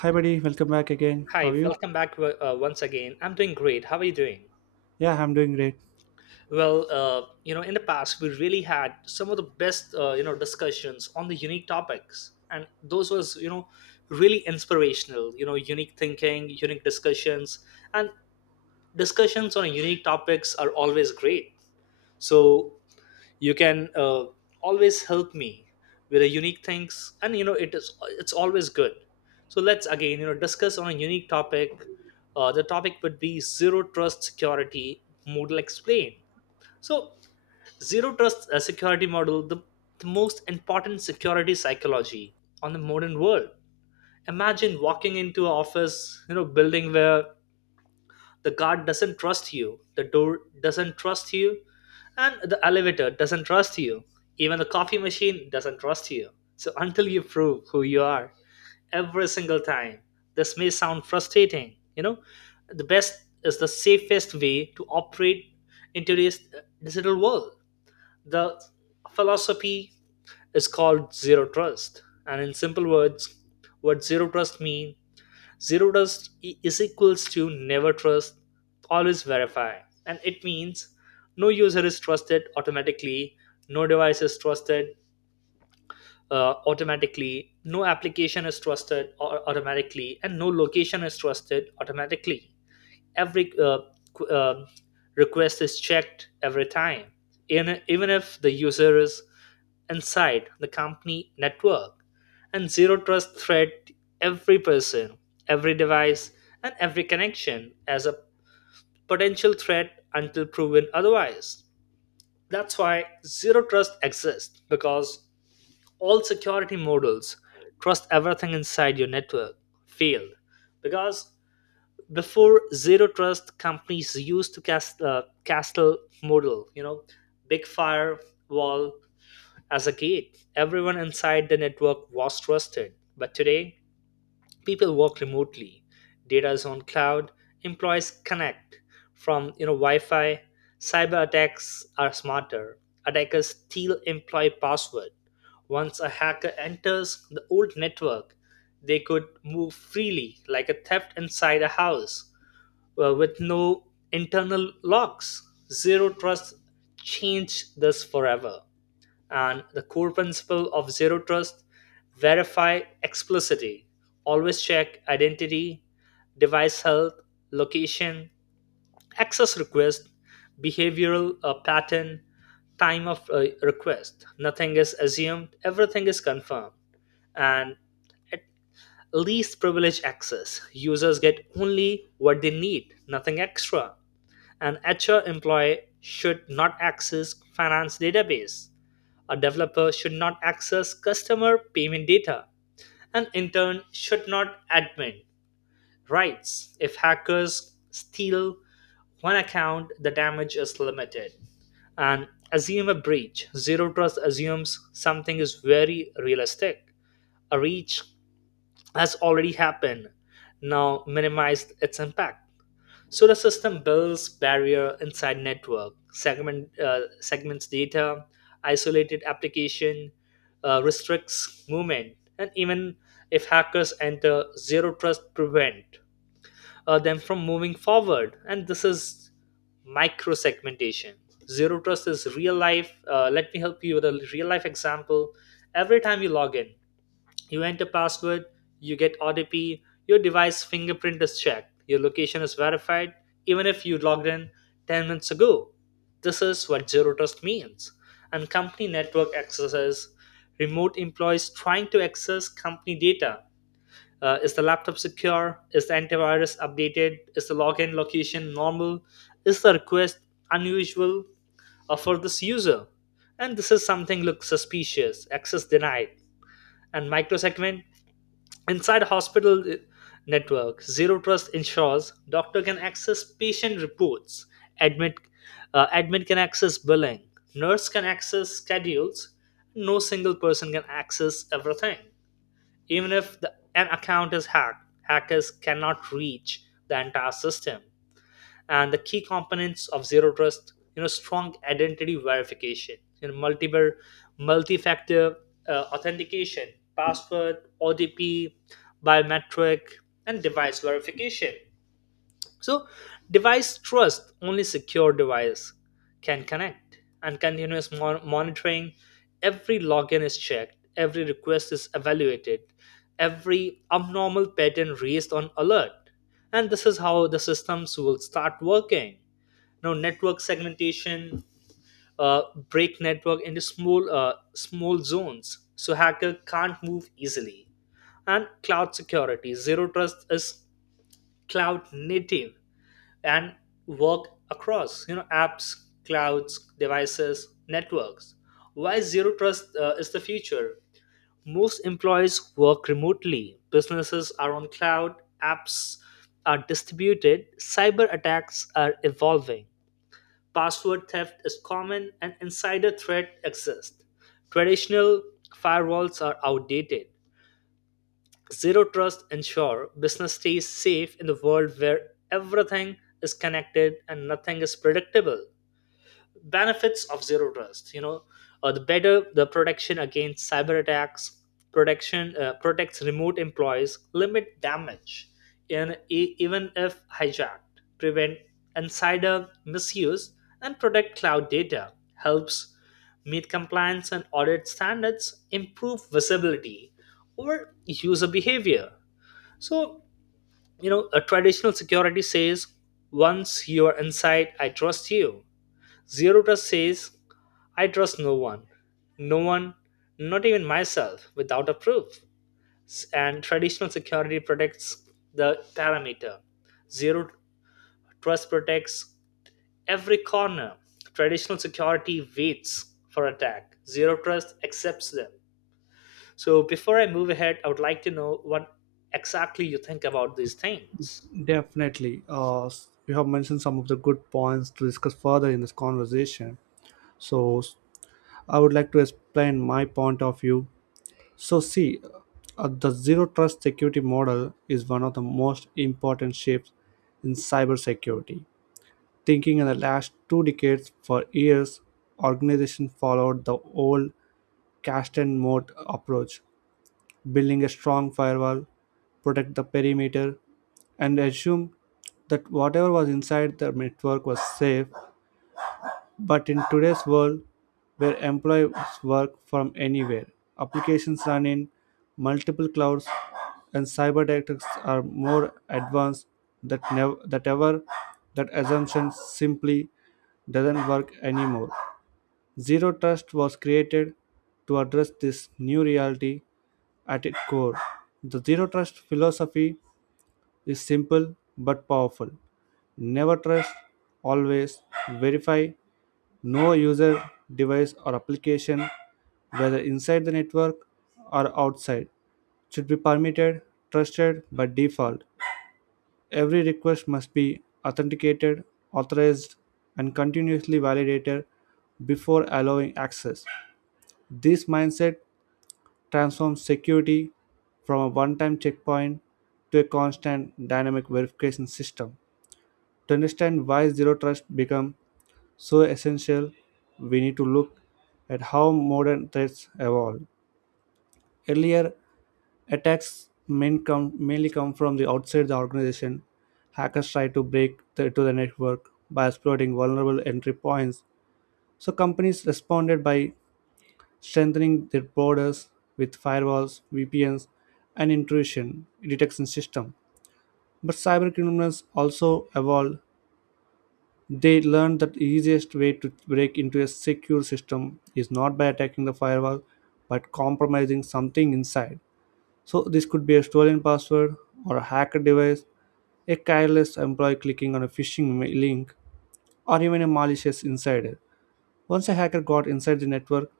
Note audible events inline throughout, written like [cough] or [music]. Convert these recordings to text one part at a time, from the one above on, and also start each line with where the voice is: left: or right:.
right: Hi, buddy. Welcome back again. How
left: Hi,
right: are you?
left: welcome back once again. I'm doing great. How are you doing?
right: Yeah, I'm doing great.
left: In the past, we really had some of the best, discussions on the unique topics, and those was, really inspirational. You know, unique thinking, unique discussions, and discussions on unique topics are always great. So you can always help me with a unique things, and it's always good. So let's again, discuss on a unique topic. The topic would be zero trust security model. Explain. So zero trust security model, the most important security psychology on the modern world. Imagine walking into an office, building where the guard doesn't trust you, the door doesn't trust you, and the elevator doesn't trust you, even the coffee machine doesn't trust you. So until you prove who you are every single time. This may sound frustrating, the best is the safest way to operate in today's digital world. The philosophy is called zero trust, and in simple words, what zero trust means. Zero trust is equals to never trust, always verify. And it means no user is trusted automatically, no device is trusted automatically, no application is trusted automatically, and no location is trusted automatically. Every qu- uh, request is checked every time, even if the user is inside the company network. And zero trust threat every person, every device, and every connection as a potential threat until proven otherwise. That's why zero trust exists, because all security models trust everything inside your network failed. Because before zero trust, companies used to castle model, big firewall as a gate. Everyone inside the network was trusted, but today people work remotely, data is on cloud, employees connect from, wi-fi. Cyber attacks are smarter, attackers steal employee password. Once a hacker enters the old network, they could move freely like a theft inside a house with no internal locks. Zero trust changed this forever. And the core principle of zero trust: verify explicitly, always check identity, device health, location, access request, behavioral pattern, time of request. Nothing is assumed, everything is confirmed. And at least privilege access. Users get only what they need, nothing extra. An HR employee should not access finance database. A developer should not access customer payment data. An intern should not admin rights. If hackers steal one account, the damage is limited. And assume a breach. Zero trust assumes something is very realistic. A breach has already happened. Now minimize its impact. So the system builds barrier inside network, segments data, isolated application, restricts movement, and even if hackers enter, zero trust prevent them from moving forward. And this is micro segmentation. Zero trust is real life. Let me help you with a real life example. Every time you log in, you enter password, you get OTP, your device fingerprint is checked, your location is verified, even if you logged in 10 minutes ago. This is what zero trust means. And company network access is remote employees trying to access company data. Is the laptop secure? Is the antivirus updated? Is the login location normal? Is the request unusual for this user? And this is something looks suspicious. Access denied. And microsegment inside hospital network, zero trust ensures doctor can access patient reports, admit admin can access billing, nurse can access schedules. No single person can access everything. Even if an account is hacked, hackers cannot reach the entire system. And the key components of zero trust, strong identity verification, you know multiple multi-factor authentication, password, OTP, biometric, and device verification. So device trust, only secure device can connect. And continuous monitoring, every login is checked, every request is evaluated, every abnormal pattern raised on alert. And this is how the systems will start working. You know, network segmentation, uh, break network into small zones so hacker can't move easily. And cloud security, zero trust is cloud native and work across, apps, clouds, devices, networks. Why zero trust is the future? Most employees work remotely, businesses are on cloud, apps are distributed, cyber attacks are evolving. Password theft is common and insider threat exists. Traditional firewalls are outdated. Zero trust ensure business stays safe in the world where everything is connected and nothing is predictable. Benefits of zero trust, the better the protection against cyber attacks. Protection Protects remote employees, limit damage, and even if hijacked, prevent insider misuse, and protect cloud data, helps meet compliance and audit standards, improve visibility or user behavior. So, a traditional security says, once you are inside, I trust you. Zero trust says, I trust no one. No one, not even myself, without a proof. And traditional security protects the parameter. Zero trust protects every corner. Traditional security waits for attack. Zero trust accepts them. So before I move ahead, I would like to know what exactly you think about these things.
right: Definitely. You have mentioned some of the good points to discuss further in this conversation. So, s- I would like to explain my point of view. So, see, the zero trust security model is one of the most important shifts in cybersecurity. Thinking in the last two decades, for years, organizations followed the old cast and moat approach, building a strong firewall, protect the perimeter, and assume that whatever was inside the network was safe. But in today's world, where employees work from anywhere, applications run in multiple clouds, and cyber attacks are more advanced that never that ever, that assumption simply doesn't work anymore. Zero Trust was created to address this new reality. At its core, the Zero Trust philosophy is simple but powerful. Never trust, always verify. No user, device, or application, whether inside the network or outside, should be permitted, trusted by default. Every request must be authenticated, authorized, and continuously validated before allowing access. This mindset transforms security from a one time checkpoint to a constant dynamic verification system. To understand why zero trust become so essential, we need to look at how modern threats evolve. Earlier, mainly come from the outside the organization. Hackers try to break to the network by exploiting vulnerable entry points. So companies responded by strengthening their borders with firewalls, VPNs, and intrusion detection system. But cybercriminals also evolved. They learned that the easiest way to break into a secure system is not by attacking the firewall, but compromising something inside. So this could be a stolen password or a hacker device, a careless employee clicking on a link, or even a malicious insider. Once a hacker got inside the network,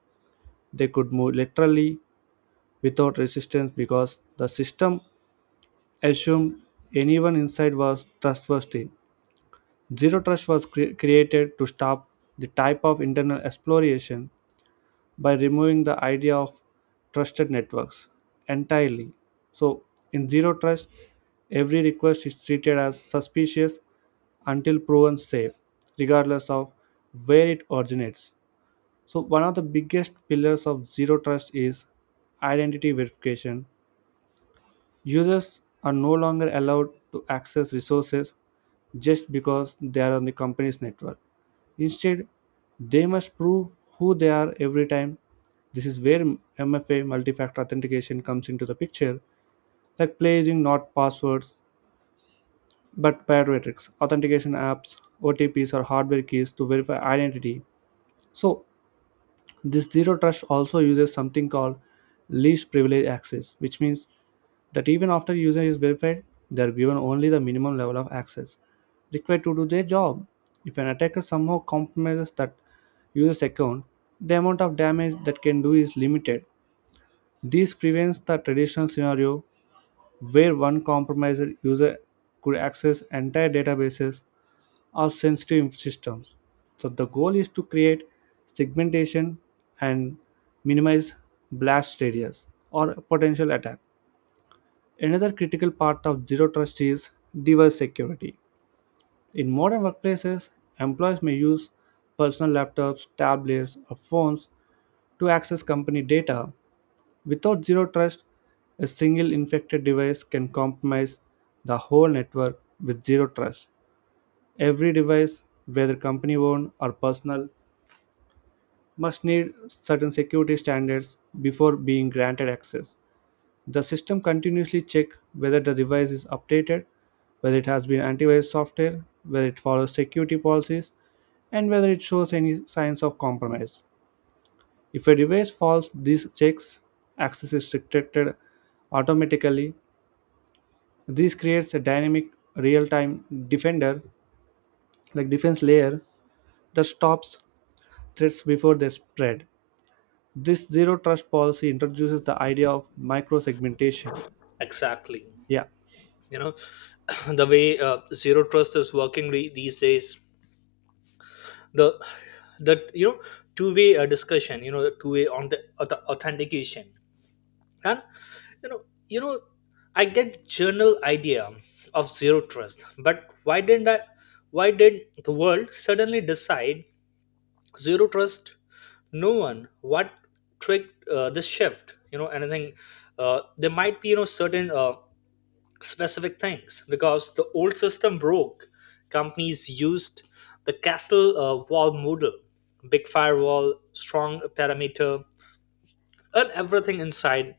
right: they could move literally without resistance because the system assumed anyone inside was trustworthy. Zero trust was created to stop the type of internal exploration by removing the idea of trusted networks entirely. So, in zero trust, every request is treated as suspicious until proven safe, regardless of where it originates. So, one of the biggest pillars of zero trust is identity verification. Users are no longer allowed to access resources just because they are on the company's network. Instead, they must prove who they are every time. This is where MFA, multi factor authentication, comes into the picture, like placing not passwords but biometrics, authentication apps, OTPs, or hardware keys to verify identity. So, this zero trust also uses something called least privilege access, which means that even after user is verified, they are given only the minimum level of access required to do their job. If an attacker somehow compromises that user's account, the amount of damage that can do is limited. This prevents the traditional scenario where one compromised user could access entire databases or sensitive systems. So the goal is to create segmentation and minimize blast radius or potential attack. Another critical part of zero trust is device security. In modern workplaces, employees may use personal laptops, tablets, or phones to access company data. Without zero trust, a single infected device can compromise the whole network. With zero trust, every device, whether company owned or personal, must need certain security standards before being granted access. The system continuously checks whether the device is updated, whether it has been antivirus software, whether it follows security policies, and whether it shows any signs of compromise. If a device fails these checks, access is restricted automatically. This creates a dynamic real-time defender like defense layer that stops threats before they spread. This zero trust policy introduces the idea of microsegmentation.
left: Exactly.
right: Yeah,
left: You know, [clears throat] the way zero trust is working these days, the that, two-way discussion, you know, two-way on the authentication and, you know you know I get general idea of zero trust. But why didn't I why did the world suddenly decide zero trust? No one, what tricked this shift? You know, anything there might be, certain specific things, because the old system broke. Companies used the castle wall model, big firewall, strong perimeter, and everything inside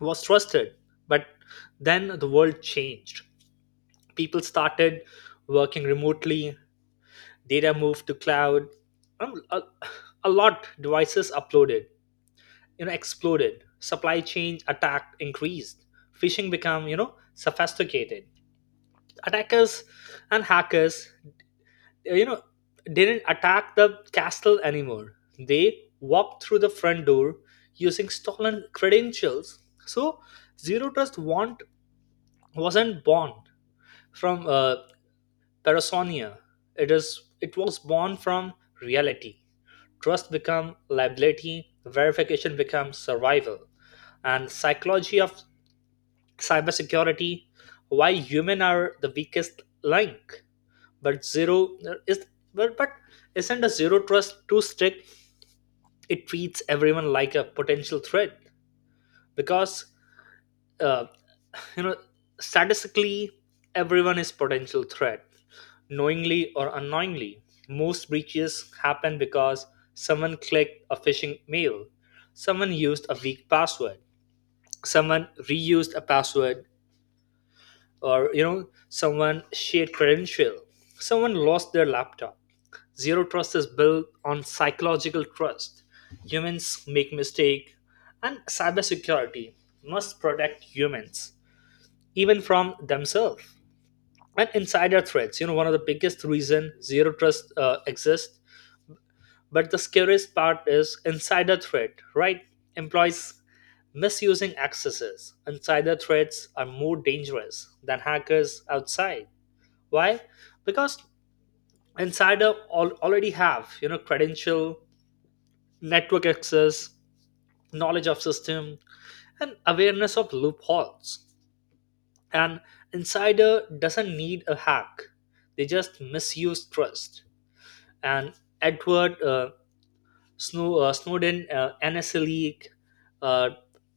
left: was trusted. But then the world changed. People started working remotely, data moved to cloud, and a lot devices uploaded, you know, exploded. Supply chain attack increased. Phishing become, you know, sophisticated. Attackers and hackers, uh, you know didn't attack the castle anymore. They walked through the front door using stolen credentials. So zero trust want wasn't born from parasomnia. it is it was born from reality. Trust become liability, verification becomes survival. And psychology of cybersecurity, why human are the weakest link. But but, but isn't a zero trust too strict? It treats everyone like a potential threat. Because uh, you know statistically everyone is potential threat, knowingly or unknowingly. Most breaches happen because someone clicked a phishing mail, someone used a weak password, someone reused a password, or, someone shared credential, someone lost their laptop. Zero trust is built on psychological trust. Humans make mistake, and cybersecurity must protect humans even from themselves. And insider threats, you know, one of the biggest reason zero trust exists. But the scariest part is insider threat, right? Employees misusing accesses. Insider threats are more dangerous than hackers outside. Why? Because already have, you know, credential, network access, knowledge of system, and awareness of loopholes. An insider doesn't need a hack; they just misuse trust. And Edward Snowden, NSA leak, uh,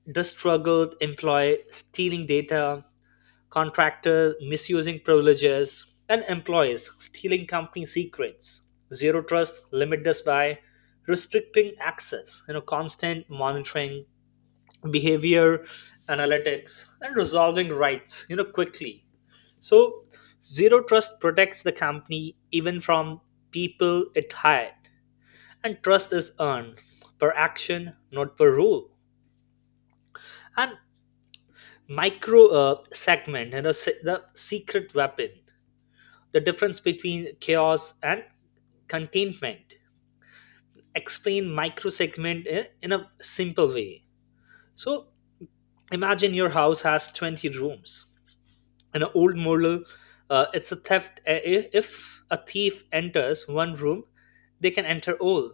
left: the struggled employee stealing data, contractor misusing privileges, and employees stealing company secrets. Zero trust limit us by restricting access, you know, constant monitoring, behavior analytics, and resolving rights, quickly. So zero trust protects the company even from people it hired. And trust is earned per action, not per rule. And micro segment, and, the secret weapon, the difference between chaos and containment. Explain micro segment in a simple way. So imagine your house has 20 rooms. An old model, it's a theft I- if a thief enters one room, they can enter all.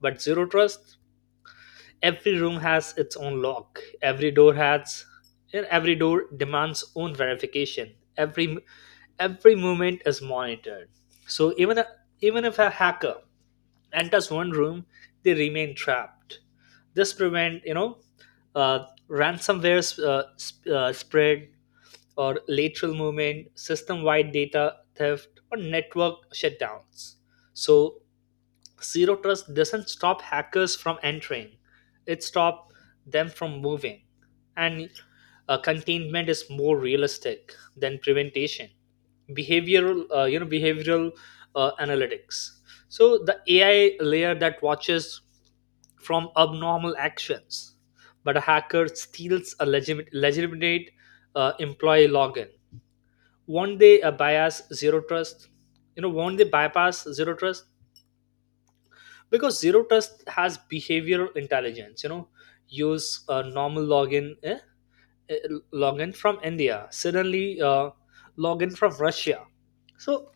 left: But zero trust, every room has its own lock, every door has, and every door demands own verification, every movement is monitored. So even if a hacker enters one room, they remain trapped. This prevent, you know, ransomware spread or lateral movement, system wide data theft, or network shutdowns. So, zero trust doesn't stop hackers from entering, it stops them from moving. And containment is more realistic than prevention. Behavioral analytics. So the AI layer that watches from abnormal actions, but a hacker steals a legitimate employee login. Won't they bias zero trust? You know, Won't they bypass zero trust? Because zero trust has behavioral intelligence, you know, use a normal login, eh? eh, login from india suddenly, login from russia. so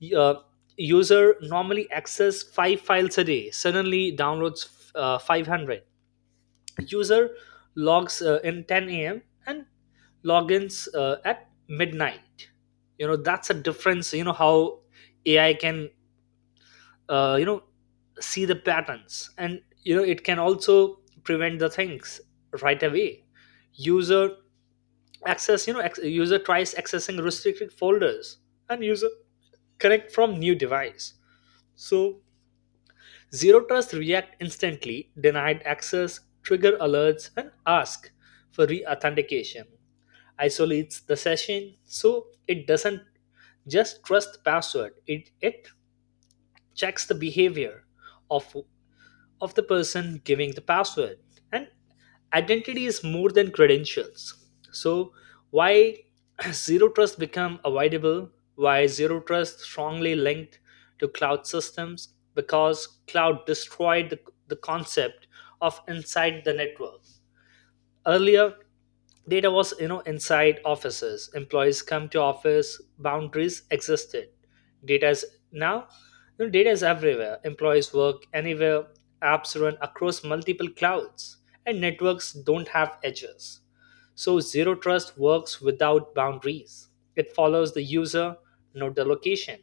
left: y- uh, User normally access five files a day, suddenly downloads 500. User logs in 10 a.m. and logins at midnight. You know, that's a difference. You know how ai can uh, you know see the patterns, and you know it can also prevent the things right away. User access, user tries accessing restricted folders and user connect from new device. So zero trust react instantly, denied access, trigger alerts, and ask for re-authentication. Isolates the session, so it doesn't just trust password. It checks the behavior of of the person giving the password. And identity is more than credentials. So why [clears throat] zero trust become avoidable? Why zero trust strongly linked to cloud systems? Because cloud destroyed the concept of inside the network. Earlier, data was you know inside offices. Employees come to office. Boundaries existed. Data is now, you know, data is everywhere. Employees work anywhere. Apps run across multiple clouds, and networks don't have edges. So zero trust works without boundaries. It follows the user, not the location.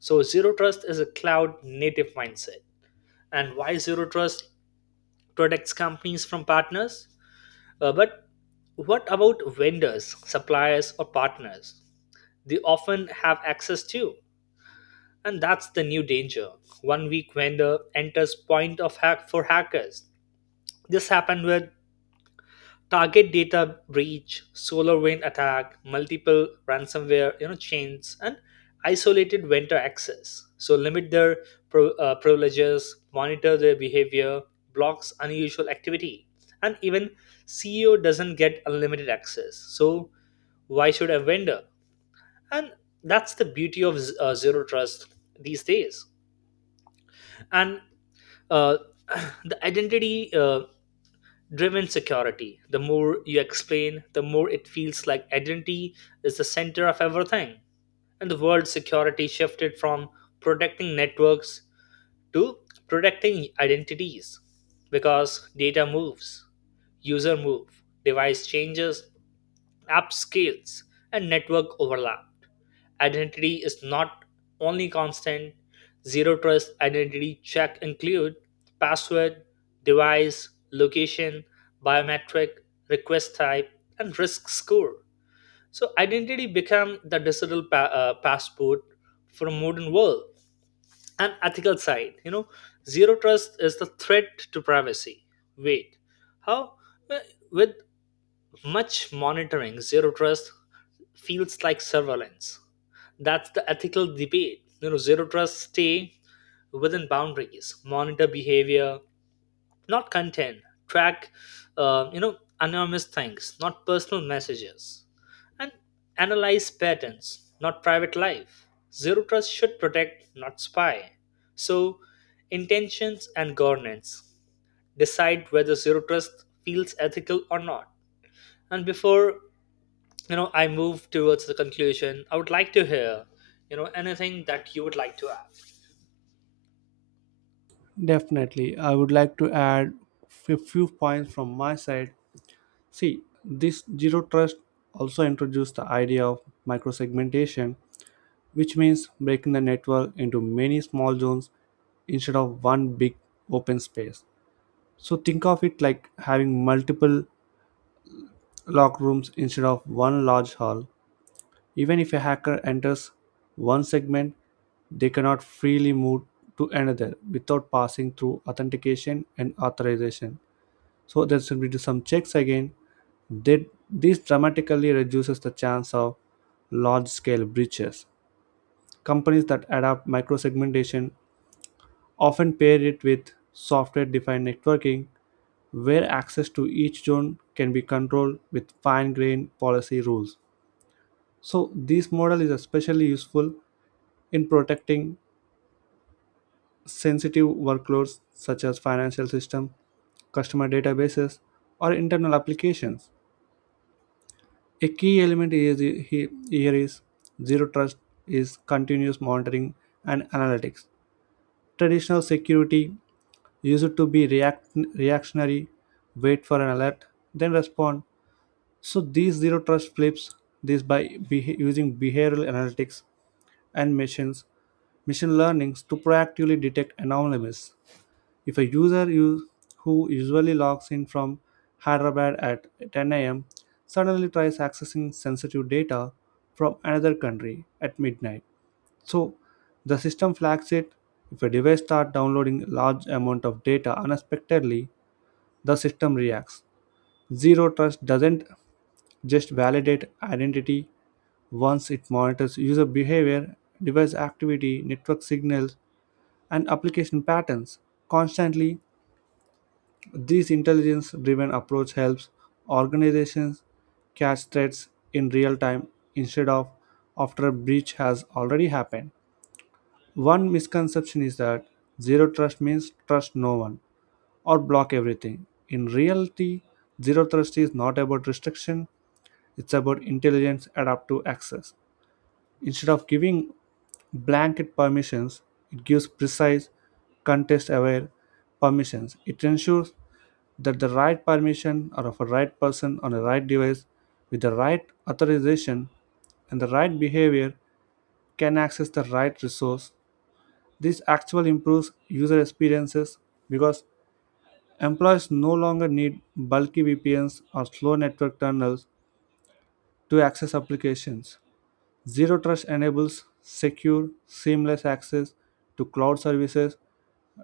left: So zero trust is a cloud native mindset. And why zero trust protects companies from partners? But what about vendors, suppliers, or partners? They often have access to, and that's the new danger. One weak vendor enters point of hack for hackers. This happened with target data breach, solar wind attack, multiple ransomware you know chains, and isolated vendor access. So limit their privileges, monitor their behavior, blocks unusual activity, and even CEO doesn't get unlimited access. So why should a vendor? And that's the beauty of zero trust these days. And uh, [clears throat] the identity, driven security. The more you explain, the more it feels like identity is the center of everything. And the world's security shifted from protecting networks to protecting identities, because data moves, user move, device changes, app scales, and network overlap. Identity is not only constant. Zero trust identity check include password, device, location, biometric, request type, and risk score. So identity become the digital passport for a modern world. And ethical side, you know, zero trust is the threat to privacy. Wait, how? Well, with much monitoring, zero trust feels like surveillance. That's the ethical debate. You know, zero trust stay within boundaries, monitor behavior, not content, track, anonymous things, not personal messages, and analyze patterns, not private life. Zero trust should protect, not spy. So, intentions and governance decide whether zero trust feels ethical or not. And before I move towards the conclusion, I would like to hear you know anything that you would like to add.
right: definitely. I would like to add a few points from my side. See, this zero trust also introduced the idea of microsegmentation, which means breaking the network into many small zones instead of one big open space. So think of it like having multiple lock rooms instead of one large hall. Even if a hacker enters one segment, they cannot freely move to another without passing through authentication and authorization. So there should be some checks again. This dramatically reduces the chance of large scale breaches. Companies that adapt microsegmentation often pair it with software defined networking, where access to each zone can be controlled with fine grained policy rules. So, this model is especially useful in protecting sensitive workloads such as financial systems, customer databases, or internal applications. A key element here is zero trust is continuous monitoring and analytics. Traditional security used to be reactionary, wait for an alert, then respond. So these zero trust flips this by using behavioral analytics and machine learnings to proactively detect anomalies. If a who usually logs in from Hyderabad at 10 a.m. suddenly tries accessing sensitive data from another country at midnight, so the system flags it. If a device starts downloading large amount of data unexpectedly, the system reacts. Zero Trust doesn't just validate identity once. It monitors user behavior, device activity, network signals, and application patterns constantly. This intelligence driven approach helps organizations catch threats in real time instead of after a breach has already happened. One misconception is that zero trust means trust no one or block everything. In reality, zero trust is not about restriction, it's about intelligence adaptive access. Instead of giving blanket permissions, it gives precise, context aware permissions. It ensures that the right permission are of a right person on a right device with the right authorization and the right behavior can access the right resource. This actually improves user experiences because employees no longer need bulky VPNs or slow network tunnels to access applications. Zero Trust enables secure, seamless access to cloud services,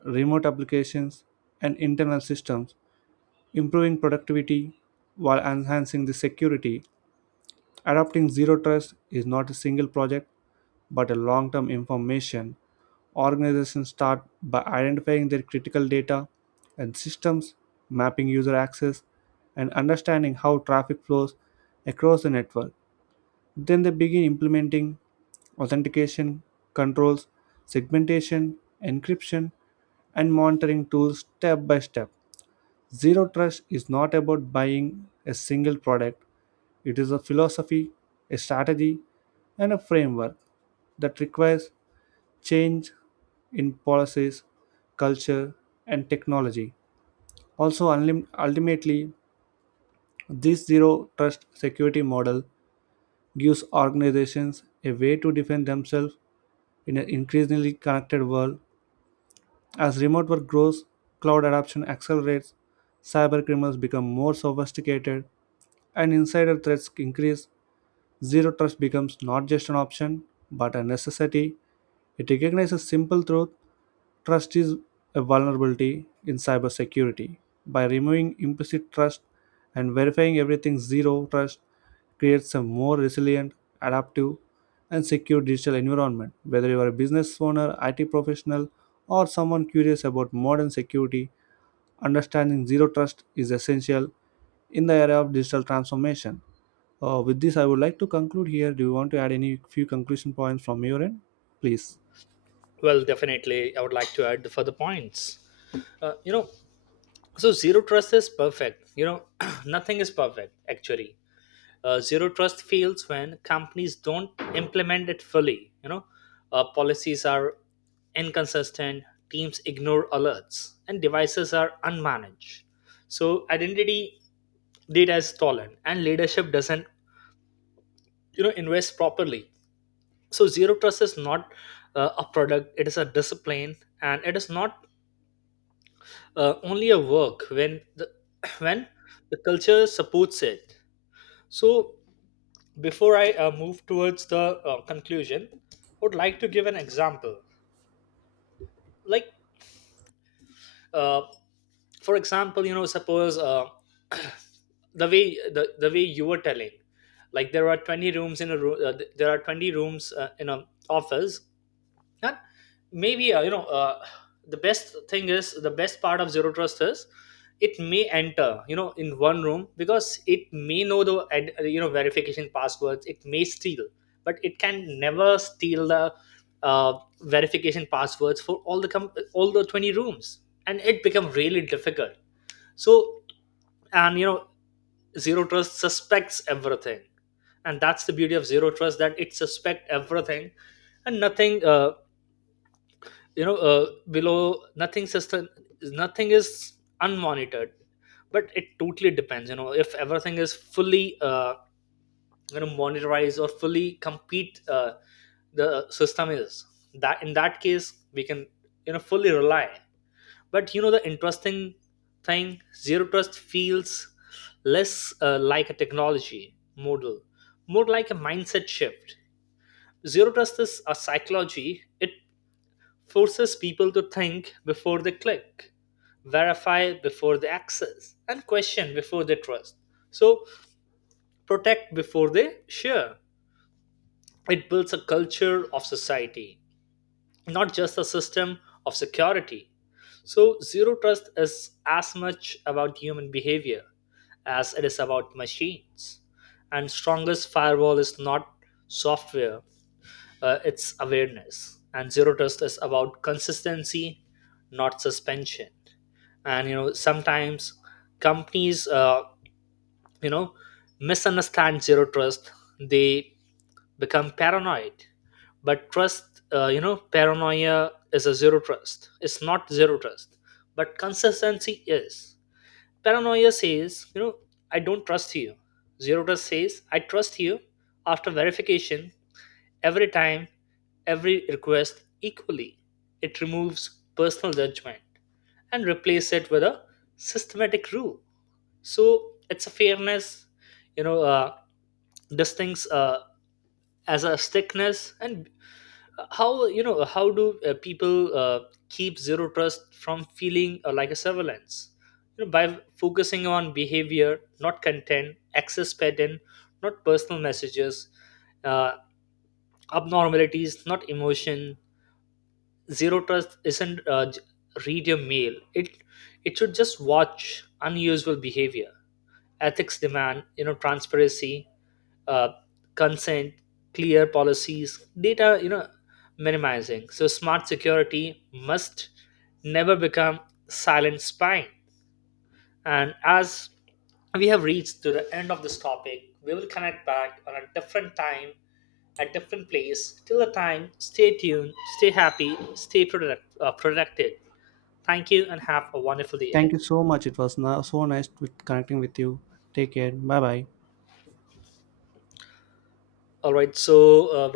right: remote applications, and internal systems. Improving productivity while enhancing the security, adopting zero trust is not a single project but a long term information. Organizations start by identifying their critical data and systems, mapping user access, and understanding how traffic flows across the network. Then they begin implementing authentication, controls, segmentation, encryption, and monitoring tools step by step. Zero trust is not about buying a single product, it is a philosophy, a strategy, and a framework that requires change in policies, culture, and technology. Also, ultimately, this zero trust security model gives organizations a way to defend themselves in an increasingly connected world. As remote work grows, cloud adoption accelerates, cyber criminals become more sophisticated, and insider threats increase. Zero trust becomes not just an option, but a necessity. It recognizes simple truth. Trust is a vulnerability in cybersecurity. By removing implicit trust and verifying everything, zero trust creates a more resilient, adaptive, and secure digital environment. Whether you are a business owner, IT professional, or someone curious about modern security, understanding zero trust is essential in the area of digital transformation. With this, I would like to conclude here. Do you want to add any few conclusion points from your end? Please.
left: Well, definitely, I would like to add the further points. uh, you know so zero trust is perfect. You know, [clears throat] nothing is perfect actually. Zero trust fails when companies don't implement it fully. You know, policies are inconsistent, teams ignore alerts, and devices are unmanaged. So identity data is stolen, and leadership doesn't you know invest properly. So zero trust is not a product, it is a discipline. And it is not only a work when the [coughs] [clears throat] when the culture supports it. So before I move towards the conclusion, I would like to give an example. Like, uh, for example, you know, suppose [coughs] [clears throat] the way the way you were telling, like there are 20 rooms in a room, there are 20 rooms in an office. And maybe, the best thing is, the best part of zero trust is it may enter, you know, in one room, because it may know the verification passwords, it may steal, but it can never steal the uh, verification passwords for all the all the 20 rooms, and it become really difficult. So, and you know, zero trust suspects everything, and that's the beauty of zero trust, that it suspect everything. And nothing below nothing system, nothing is unmonitored. But it totally depends. You know, if everything is fully, monitorized, or fully complete, the system is, that in that case we can you know fully rely. But you know, the interesting thing, zero trust feels less like a technology model, more like a mindset shift. Zero trust is a psychology. It forces people to think before they click, verify before they access, and question before they trust. So, protect before they share. It builds a culture of society, not just a system of security. So, zero trust is as much about human behavior as it is about machines. And strongest firewall is not software, it's awareness. And zero trust is about consistency, not suspension. And you know, sometimes companies you know misunderstand zero trust. They become paranoid. But trust, paranoia is a zero trust, it's not zero trust, but consistency is. Paranoia says, you know, I don't trust you. Zero trust says, I trust you after verification, every time, every request equally. It removes personal judgment and replace it with a systematic rule. So it's a fairness, you know, uh, distincts as a stickness. And how, you know, how do people keep zero trust from feeling like a surveillance? You know, by focusing on behavior, not content, access pattern, not personal messages, uh, abnormalities, not emotion. Zero trust isn't read your mail. It should just watch unusual behavior. Ethics demand, you know, transparency, uh, consent, clear policies, data, you know, minimizing. So smart security must never become silent spying. And as we have reached to the end of this topic, we will connect back on a different time at different place. Till the time, stay tuned, stay happy, stay productive. Thank you, and have a wonderful day ahead.
right: Thank you so much. It was so nice with connecting with you. Take care. Bye bye.
left: All right, so